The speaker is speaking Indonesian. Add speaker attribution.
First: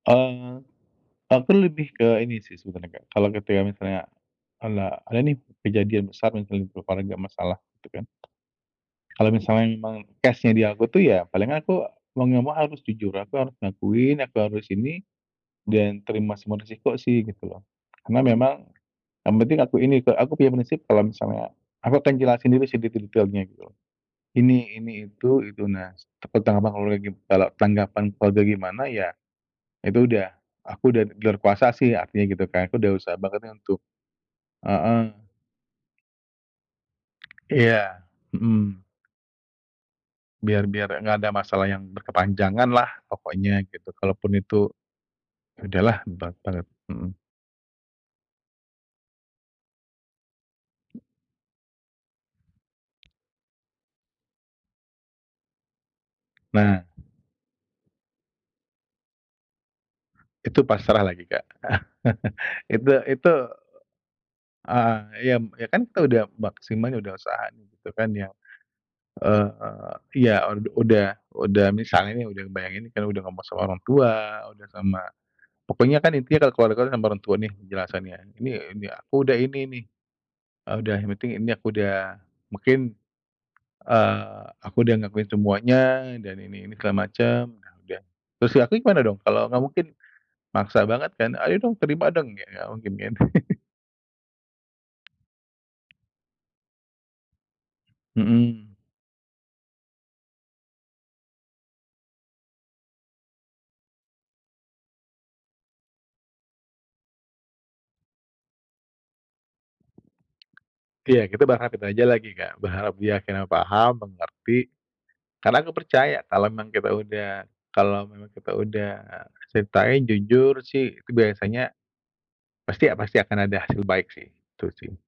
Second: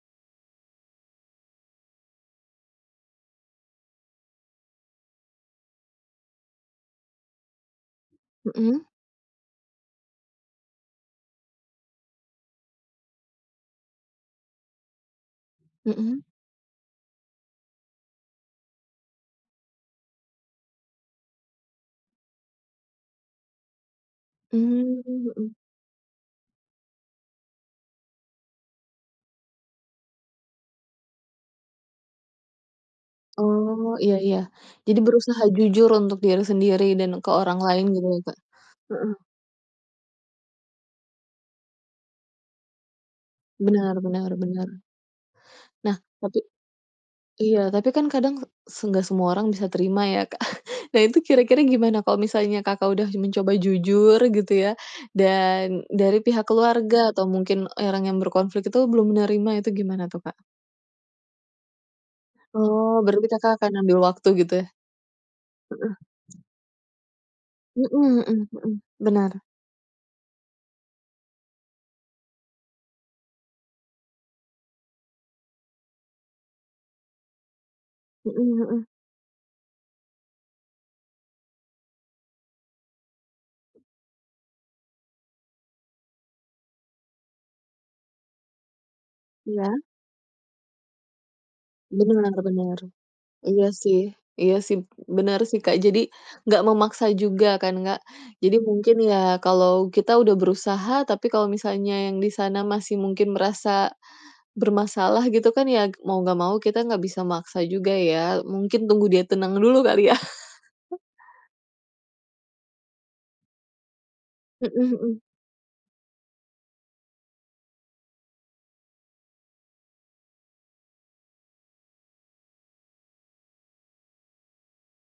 Speaker 1: Eee, aku lebih ke ini sih sebenarnya, Kak, kalau ketika misalnya ala ada nih kejadian besar misalnya di keluarga masalah gitu kan.
Speaker 2: Mhm.
Speaker 1: Kalau misalnya memang case-nya di aku tuh ya paling aku mau nggak mau harus jujur. Aku harus ngakuin, aku harus ini, dan
Speaker 2: Mmm.
Speaker 1: terima semua resiko sih gitu loh. Karena memang yang penting aku ini, Kak, aku punya prinsip kalau misalnya aku akan jelasin dulu sih detil-detilnya gitu loh. Ini,
Speaker 2: Mmm,
Speaker 1: ini, itu,
Speaker 2: mhm.
Speaker 1: itu, nah s tentang apa kalau lagi kalau tanggapan keluarga gimana, ya itu udah aku udah di luar kuasa sih artinya gitu kan. Aku udah usaha banget nih untuk
Speaker 2: Oh, iya iya. Jadi
Speaker 1: heeh.
Speaker 2: berusaha jujur untuk diri sendiri dan ke orang lain
Speaker 1: Iya.
Speaker 2: gitu ya, Kak?
Speaker 1: Hmm.
Speaker 2: Mhm.
Speaker 1: Biar biar nggak ada masalah yang berkepanjanganlah pokoknya gitu.
Speaker 2: Benar
Speaker 1: Kalaupun
Speaker 2: benar
Speaker 1: itu
Speaker 2: benar.
Speaker 1: ya udahlah
Speaker 2: Nah, tapi
Speaker 1: [unintelligible] Mhm.
Speaker 2: iya, tapi kan kadang se senggak semua orang bisa terima ya, Kak. Nah, itu kira-kira gimana kalau misalnya Kakak udah mencoba jujur gitu ya dan dari pihak
Speaker 1: Nah.
Speaker 2: keluarga atau mungkin orang yang berkonflik itu belum menerima itu gimana tuh, Kak?
Speaker 1: Itu pasrah lagi, Kak. Itu
Speaker 2: Oh, berarti
Speaker 1: itu,
Speaker 2: Kakak akan ambil waktu gitu?
Speaker 1: eee, yam ya kan
Speaker 2: Heeh.
Speaker 1: kita udah maksimal ya udah usaha gitu kan
Speaker 2: Mhm
Speaker 1: yang,
Speaker 2: mhm mhm. Benar.
Speaker 1: eee, iya ud udah udah misalnya nih udah ngebayangin udah ngomong sama orang tua, udah sama pokoknya kan intinya kalau keluarga sama orang tua nih penjelasannya, "Ini
Speaker 2: Mhm
Speaker 1: ini
Speaker 2: mhm.
Speaker 1: aku udah ini nih." Eee, udah yang penting ini aku udah mungkin, eee, aku udah ngakuin semuanya dan ini ini segala macam udah udah. "Terus di akunya gimana dong?" Kalau nggak
Speaker 2: Iya.
Speaker 1: mungkin maksa banget kan? "Ayo dong, terima
Speaker 2: Bener
Speaker 1: dong," kayak nggak
Speaker 2: bener.
Speaker 1: mungkin kan.
Speaker 2: Iya sih iya sih, bener sih, Kak. Jadi nggak memaksa juga kan, Kak. Jadi
Speaker 1: Mmm.
Speaker 2: mungkin ya kalau kita udah berusaha tapi kalau misalnya yang di sana masih mungkin merasa bermasalah gitu kan ya, mau nggak mau kita nggak bisa maksa juga ya. Mungkin tunggu dia tenang dulu kali ya?
Speaker 1: Ya kita berharap itu aja lagi, Kak. Berharap dia akhirnya paham, mengerti.
Speaker 2: Mhm mhm.
Speaker 1: Karena aku percaya kalau memang kita udah kalau memang kita udah ceritain jujur sih, itu biasanya pasti pasti akan ada hasil baik sih, gitu sih.